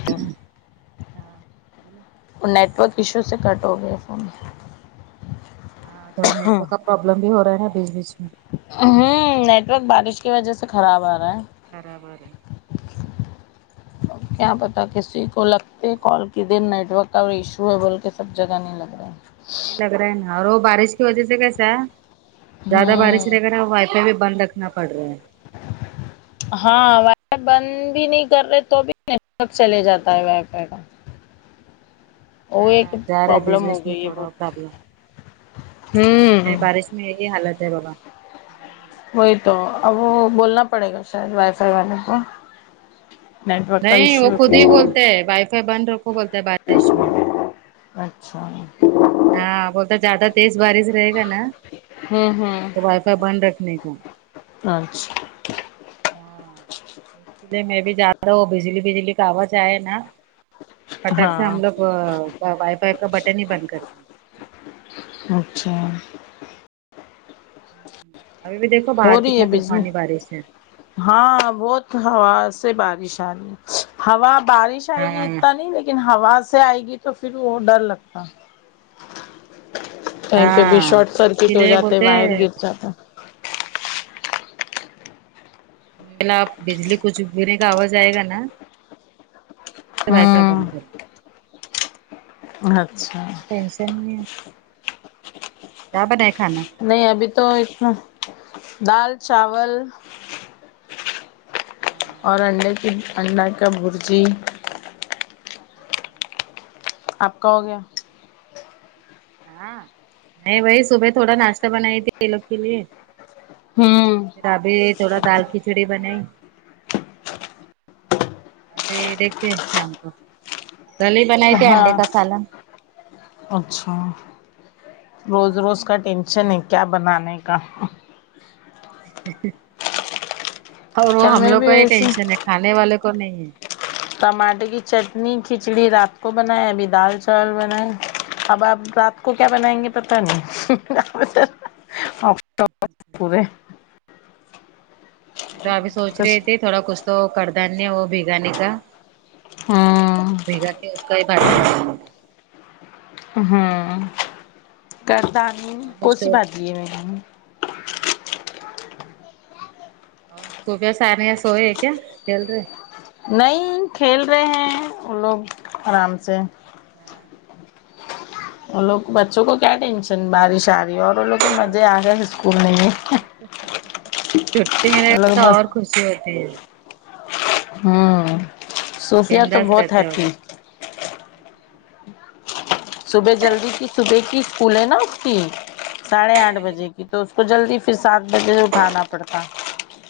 [inaudible] اور network issue سے کٹ ہو گیا فون ہاں تھوڑا نیٹ ورک کا پروابلم بھی ہو رہا ہےا بیچ بیچ میں ہوں نیٹورک بارش کی وجہ سے خراب آ رہا ہے خراب ا رہا ہے کیا پتا نہیں کسی کو لگتا پے کال کے دن نیٹورک کا ایشو ہے بولکے سب جگہ نہیں لگ رہا نہیں لگ رہا ہے نا اور وہ بارش کی وجہ سے کیسا ہے زیادہ بارش ہوں رہ گا نا اسے بھی بند رکھنا پڑ رہا ہے ہاں وائ فائی بند بھی نہیں کر رہے تو بھی نیٹ ورک چلے جاتا ہے وائی فائی کا وہ ایک ہاں جا رہا ہے بیچ پرابلم ہو بیچ میں گئی ہے تھوڑا بہت پرابلم ہوں میںی یہ حالت ہے بابا جی وہی تو اب وہ بولنا پڑے گا شاید وائی فائی والے کو نیٹ ورک کا نہیں وہ ایشو ہے خود ہی کچھ بولتے ہیں وائی فائی بند رکھو بولتا ہے بارش میں اچھا ہاں بولتا زیادہ تیز بارش رہے گا نا ہوں تو وائی فائی بند رکھنے کا اچھا ہاں اسلئے میں بھی زیادہ وہ بجلی بجلی کا آواز آئے نا کٹخ سے ہم ہاں لوگ وائی پائی کا بٹن ہی بند کرتے ہیں اچھا ابھی بھی دیکھو ہو باہر رہی ہے کتنا ابھی سے طوفانی بارش ہے ہاں بہت ہوا سے بارش آ رہی ہوا بارش آئے گی ہاں اتنا نہیں لیکن لیکن ہوا سے آئے گی تو پھر وہ ڈر لگتا کہیں پہ بھی ہاں شارٹ اس کے سرکٹ ہو لیے جاتا ہے بولتے وائر گر جاتا ہے پھر آپ بجلی کچھ گرے گا آواز آئے گا نا تو وائی فائی ہاں بند کرو اچھا ٹینشن نہیں [unintelligible] نہیں ابھی تو ایک دال چاول ہاں اور انڈے کی انڈا کا برجی اچھا آپ کا ہو گیا ہاں نہیں بھاںی صبح تھوڑا ناشتہ بنائی تھی یہ لوگ کے لیے ہمم پھر ابھی یہ تھوڑا دال کھچڑی بنائی ارے دیکھتے ہیں شام کو کل ہی بنائی تھی ہاں انڈے کا سالن اچھا روز ہاں روز کا ٹینشن ہے کیا بنانے کا اور وہ کل ہم میں لوگ بھی کا ہی ویسے ٹینشن ہے کھانے والے کو نہیں ہے ٹماٹر کی چٹنی کھچڑی رات کو بنائے ابھی دال چاول بنائیں اب آپ ساتھ آ کو کیا بنائیں گے اچھا پتہ نہیں تو ابھی سوچ رہے تھے تھوڑا کچھ تو کردانے ہے وہ بگانے کا ہوں بھگا کہ اس کا ہی بات امم کرتا نی کوسی بھاجی ہے سوفیا ثانیہ سوگیںے کیا کھیل رہے ہے نہیں کھیل رہے ہیں وہ لوگ آرام سے وہ لوگ بچوں کو کیا ٹینشن بارش آ رہی ہے اور وہ لگ کے مزے آ رہے اسکول میں ہی چھٹی ملے گا لوگ تو اور مست خوشی ہوتی ہے امم صوفیا تو بنداس بہت رہتے ہیں وہ ہیپی لوگ صبح جلدی کی صبح کی اسکول ہے نا اس کی ساڑھے آٹھ بجے کی تو اس کو جلدی پھر سات بجے سے اٹھانا پڑتا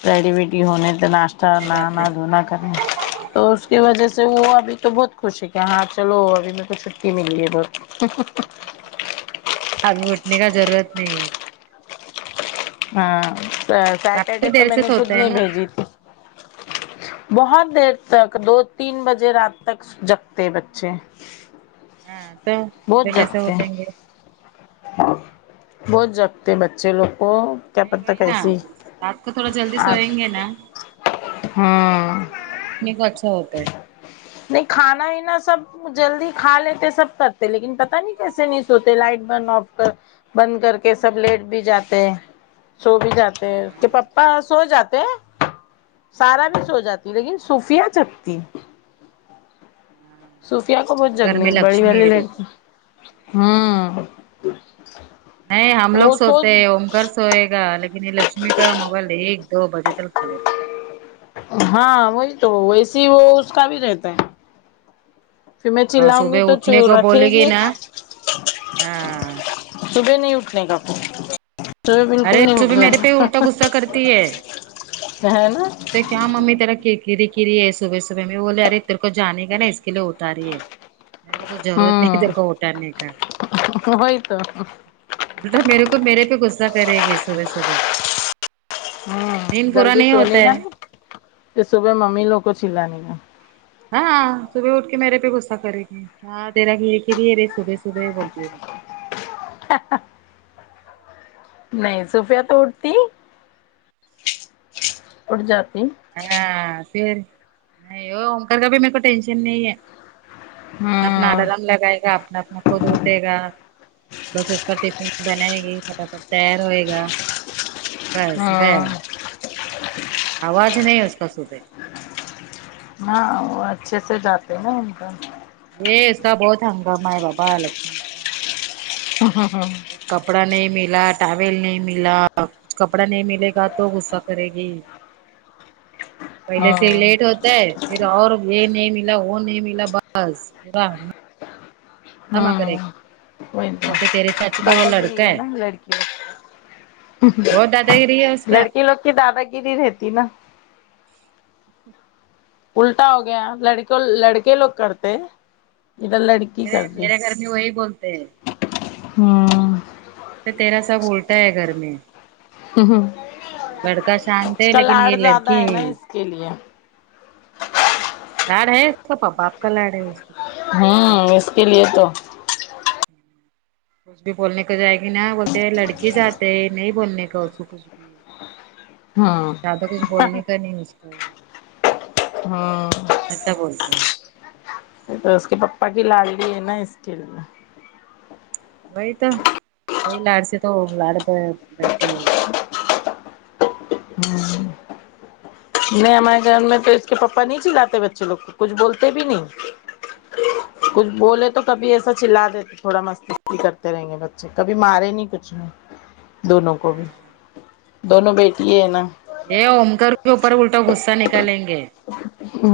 ریڈی ویڈی ہونے ناشہ باپ نہانہ رے دھونہ کرنے تو اس کی وجہ سے وہ ابھی تو بہت خوش ہے کہ ہاں چلو ابھی مے کو چھٹی ملی ہے بہت ابھی اٹھنے کا ضرورت نہیں ہے ہاں سے سیٹرڈے کافی تو دیر میں سے نے خود سوتے ہیں نہیں نا بھیجی تھی بہت دیر تک دو تین بجے رات تک جگتے بچے ہاں تو صبح بہت کیسے جگتے اٹھیں گے بہت جگتے بچے لوگ کو کیا نہیں پتہ وہی نا کیسی رات کو تھوڑا جلدی آ سوئیں گے نا تو ہاں اٹھنے کا اچھا ہوتا ہے نہیں کھانا وینا سب جلدی کھا لیتے سب کرتے لیکن پتا نہیں کیسے نہیں سوتے لائٹ برن آف کر بند کر کے سب لیٹ بھی جاتے ہیں سو بھی جاتے ہیں اس کے ہاں پاپا سو جاتے ہیں سارا بھی سو ہاں جاتی لیکن صوفیا جگتی ہے صوفیا کو بہت گھر جگنی میں بڑی لکشمی والی ہے دیکھو لڑکی ہاں نہیں ہم لوگ سوتے ہیں اومگر سوئے گا لیکن یہ لکشمی کا موبائل ایک دو بجے تک چل رہی ہے ہاں وہی تو ویسے ہی وہ اس کا بھی رہتا ہے پھر میں اور چلاؤں گی صبح تو چا اٹھنے کو رکھے بولے گی نا ہاں صبح نہیں اٹھنے کا سب بالکل ارے نہیں اٹ صبح رہے ہیں میرے پہ الٹا غصہ کرتی ہے نا تو کیا ممی تیرا کری کری ہے صبح صبح میں بولے ارے تیر کو جانے گا نا اس کے لیے اٹھا رہی ہے میرے کو کچھ ضرورت ہاں نہیں تیرے کو اٹھانے کا وہئی تو بیٹا میرے کو میرے پہ غصہ کرے گی صبح صبح ہاں دن پورا جلدی نہیں سونے ہوتا کا ہے پھر صبح ممی لوگ کو چلانے کا ہاں صبح اٹھ کے میرے پہ غصہ کرے گی کیا دیرا گھیریے گھیری ہے رے صبح صبح بولتی ہے نہیں صوفیا تو اٹتی اٹ جاتی ہاں پھر نہیں او اوپر کا بھی میرے کو ٹینشن نہیں ہے اپنا ہوں الرم لگائے گا اپنا اپنا خود اٹھے گا بس اس کا ٹفن بنائے گی فٹافٹ تیار ہوئے گا بس گئے آواز نہیں اس کا کچھ ہاں وہ اچھے سے جاتے ہے ان کو یہ اس کا بہت ہنگاما ہے بابا لکشمی کا ہاں ہاں کپڑا نہیں ملا ٹاول نہیں ملا کچھ اب کپڑا نہیں ملے گا تو غصہ کرے گی پہلے ہوں سے لیٹ ہوتا ہے پھر اور یہ نہیں ملا وہ نہیں ملا بس پورا [unintelligible] ہنگامہ کرے ہوں وہ گی تو بولتے تیرے سے اچھا تو وہ باداگری لڑکا ہے نا لڑکی بہت دادا گیری ہے اس کا لڑکی لوگ کی دادا گیری رہتی نا الٹا ہو گیا لڑکوں لڑکے لوگ کرتے ادھر لڑکی میرے میرے گھر میں وہی بولتے ہیں ہاں اچھا تیرا سب الٹا ہے گھر میں وہ لڑکا شانت اس ہے کا لیکن لاڑ یہ زیادہ لڑکی ہے نا اس کے لیے لاڑ ہے اس کا پپا کا لاڈ ہے اس کا پاپا کا لاڈ ہاں بہت اس ہے، کے لیے تو کچھ بھی بولنے کو جائے گی نا بولتے ہے لڑکی جات ہے نہیں بولنے کا اسکو کچھ بھی ہوں زیادہ کچھ بولنے کا نہیں اس کو ہاں اچھا بولتے ہیں تو اس کے پپا کی لالڈلی ہے نا اسکے لیے وہی تو وہی لاڑ سے تو لاڑ بیٹھی ہے وہ امم نہیں ہمارے گھر میں تو اس کے پپا نہیں چلاتے بچے لوگ کو کچھ بولتے بھی نہیں کچھ بولے تو کبھی ایسا چلا دیتے تھوڑا مستی کرتے رہیں گے بچے کبھی مارے نہیں کچھ میں دونوں کو بھی دونوں بیٹی ہیں نا یہ امکار کے اوپر الٹا غصہ نکالیں گے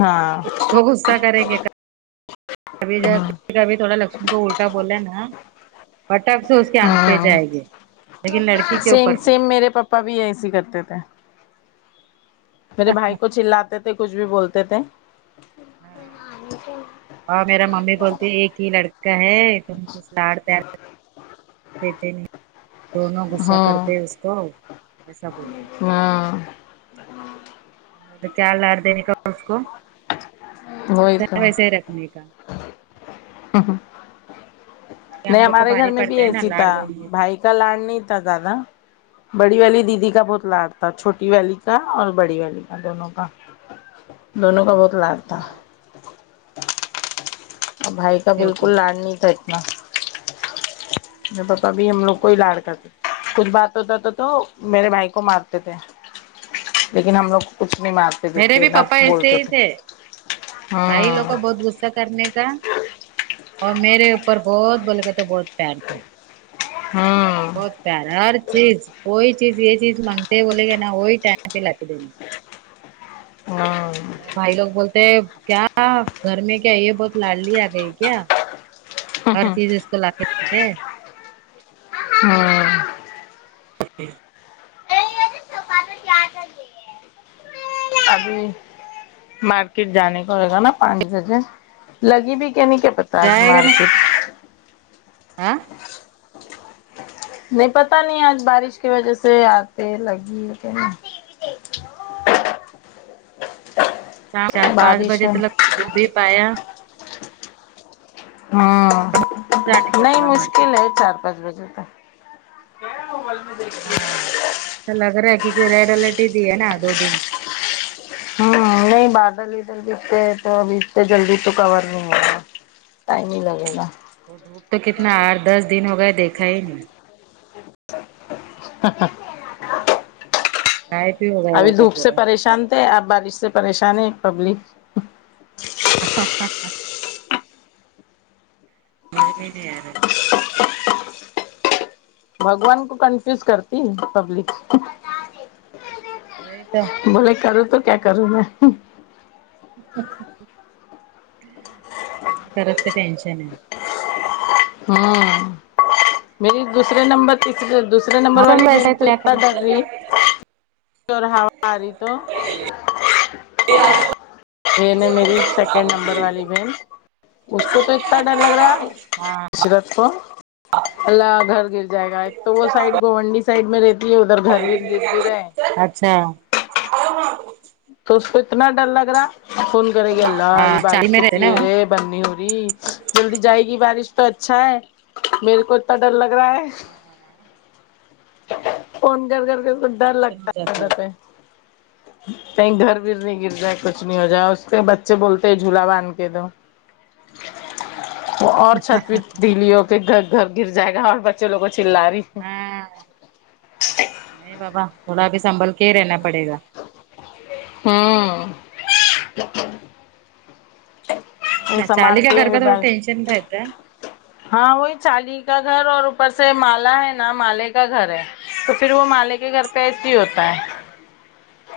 ہاں وہ غصہ کریں گے کبھی ک کبھی تھوڑا لکشمی کو الٹا بولے نا پٹاخ سے اس کے آنگ پہ ہاں جائیں گے لیکن لڑکی کے اوپر بھی کبھی ایسی ہی کرتے تھے میرے بھائی کو چلاتے تھے کچھ بھی بولتے تھے ہاں میرا ممی بولتی ہے ایک ہی لڑکا ہے تم کچھ لاڑ پیار دیتے نہیں دونوں غصہ ہاں کرتے اس کو ایسا بولتا ہاں کیا لاڈ دینے کا اس کو وہی ویسا تو ہی ویسے ہی رکھنے کا ہاں ہاں آگے ہم نہیں لوگ کو ہمارے گھر بھاری میں بھی پڑتا ہے نا ایسی لاڑ تھا دیں گے تو بھائی کا لاڈ نہیں تھا زیادہ بڑی والی دیدی کا بہت لاڈ تھا چھوٹی والی کا اور بڑی والی کا دونوں کا دونوں کا بہت لاڈ تھا ہاں اور اچھا بھائی کا اس کے بالکل اوپر لاڈ نہیں تھا اتنا میں بپپا بھی ہم لوگ کوئی لاڑ کرتے کچھ بات ہوتا تو تو میرے بھائی کو مارتے تھے لیکن ہم لوگ کو کچھ نہیں مارتے میرے پیٹتے بھی نہ پپپا ایسے بولتے ہی تھے بھائی لوگ ہوں کو بہت غصہ کرنے کا اور میرے اوپر بہت بولیگا تو بہت پیار تھا ہاں بہت پیارا ہر چیز کوئی چیز یہ چیز مانگتے بولے گے نا وہی ٹائم پہ لاکے دینا ہاں میرے بھائی لوگ بولتے کیا گھر میں کیا یہ بہت لاڑلی آ گئی کیا ہر چیز اس کو لا کے دیتے ہاں [inaudible] [unintelligible] ابھی مارکیٹ جانے کا ہوے گا نا پانچ بجے لگی بھی کے نہیں کے پتا جائے گا نا آں نہیں پتا نہیں آج بارش کی وجہ سے آتے لگی ہو کہ نئی شام چار پانچ بارش بجے ہے تو لگ دوبھی پایا جانے ہوں کا نہیں تھوڑا مارکیٹ مشکل ہے چار پانچ بجے تک کیا موبائل میں دیکھتی ہاں سالگرہا ہے کی [unintelligible] دی ہے نا دو دن ہمم نہیں بادل ادھر بھیگتے تو ابھی اس سے جلدی تو کور نہیں [inaudible] ٹائم ہی لگے گا وہ دھوپ تو کتنا آٹھ دس دن ہو گئے دیکھا ہی نہیں [unintelligible] ابھی دھوپ سے پورا پریشان تھے آب بارش سے پریشان ہے پبلک [unintelligible] سمجھ میں ہی نہیں آریا ہے بگوان کو کنفیوز کرتی پبلک وہی تو بولے کروں تو کیا کروں میں دونوں طرف سے ٹینشن ہے ہوں میری دوسرے نمبر تیسرے نمبر نمبر والی موسم ویسا بھن ہے تو کیا اتنا کریں درری [unintelligible] آری تو بھن ہے میری سیکنڈ نمبر والی بہن اس کو تو اتنا ڈر لگ رہا ہاں عشرت کو اللہ گھر گر جائے گا ایک تو وہ سائڈ گنڈی سائڈ میں رہتے اچھا تو اس کو اتنا ڈر لگ رہا فون کرے گی اللہ ہاں یہ چالی بارش میں رہتے کتتی نا ہے وہ رے بن نی ہو رہی جلدی جائے گی بارش تو اچھا ہے میرے کو اتنا ڈر لگ رہا ہے فون کر کر کے اسکو ڈر ٹینشن ہو لگتا جاتا ہے در پہ کہیں گھر بھیھر نہیں گر جائے کچھ نہیں ہو جائے اس کے بچے بولتے جھولا باندھ کے دو اور چھت پے دلیوں کے پھر گھر گھر گر جائے گا اور بچے لوگ کو چل رہی ہے نہیں بابا تھوڑا اب سنبھل کے ہی رہنا پڑے گا ہاں چھلی سامان کا کے گھر ابھی کا تھوڑا بس ٹینشن رہتا ہے ہاں وہی چالی کا گھر اور اوپر سے مالا ہے نا مالے کا گھر ہے تو پھر وہ مالے کے گھر پہ ایسے ہی ہوتا ہے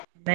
ہے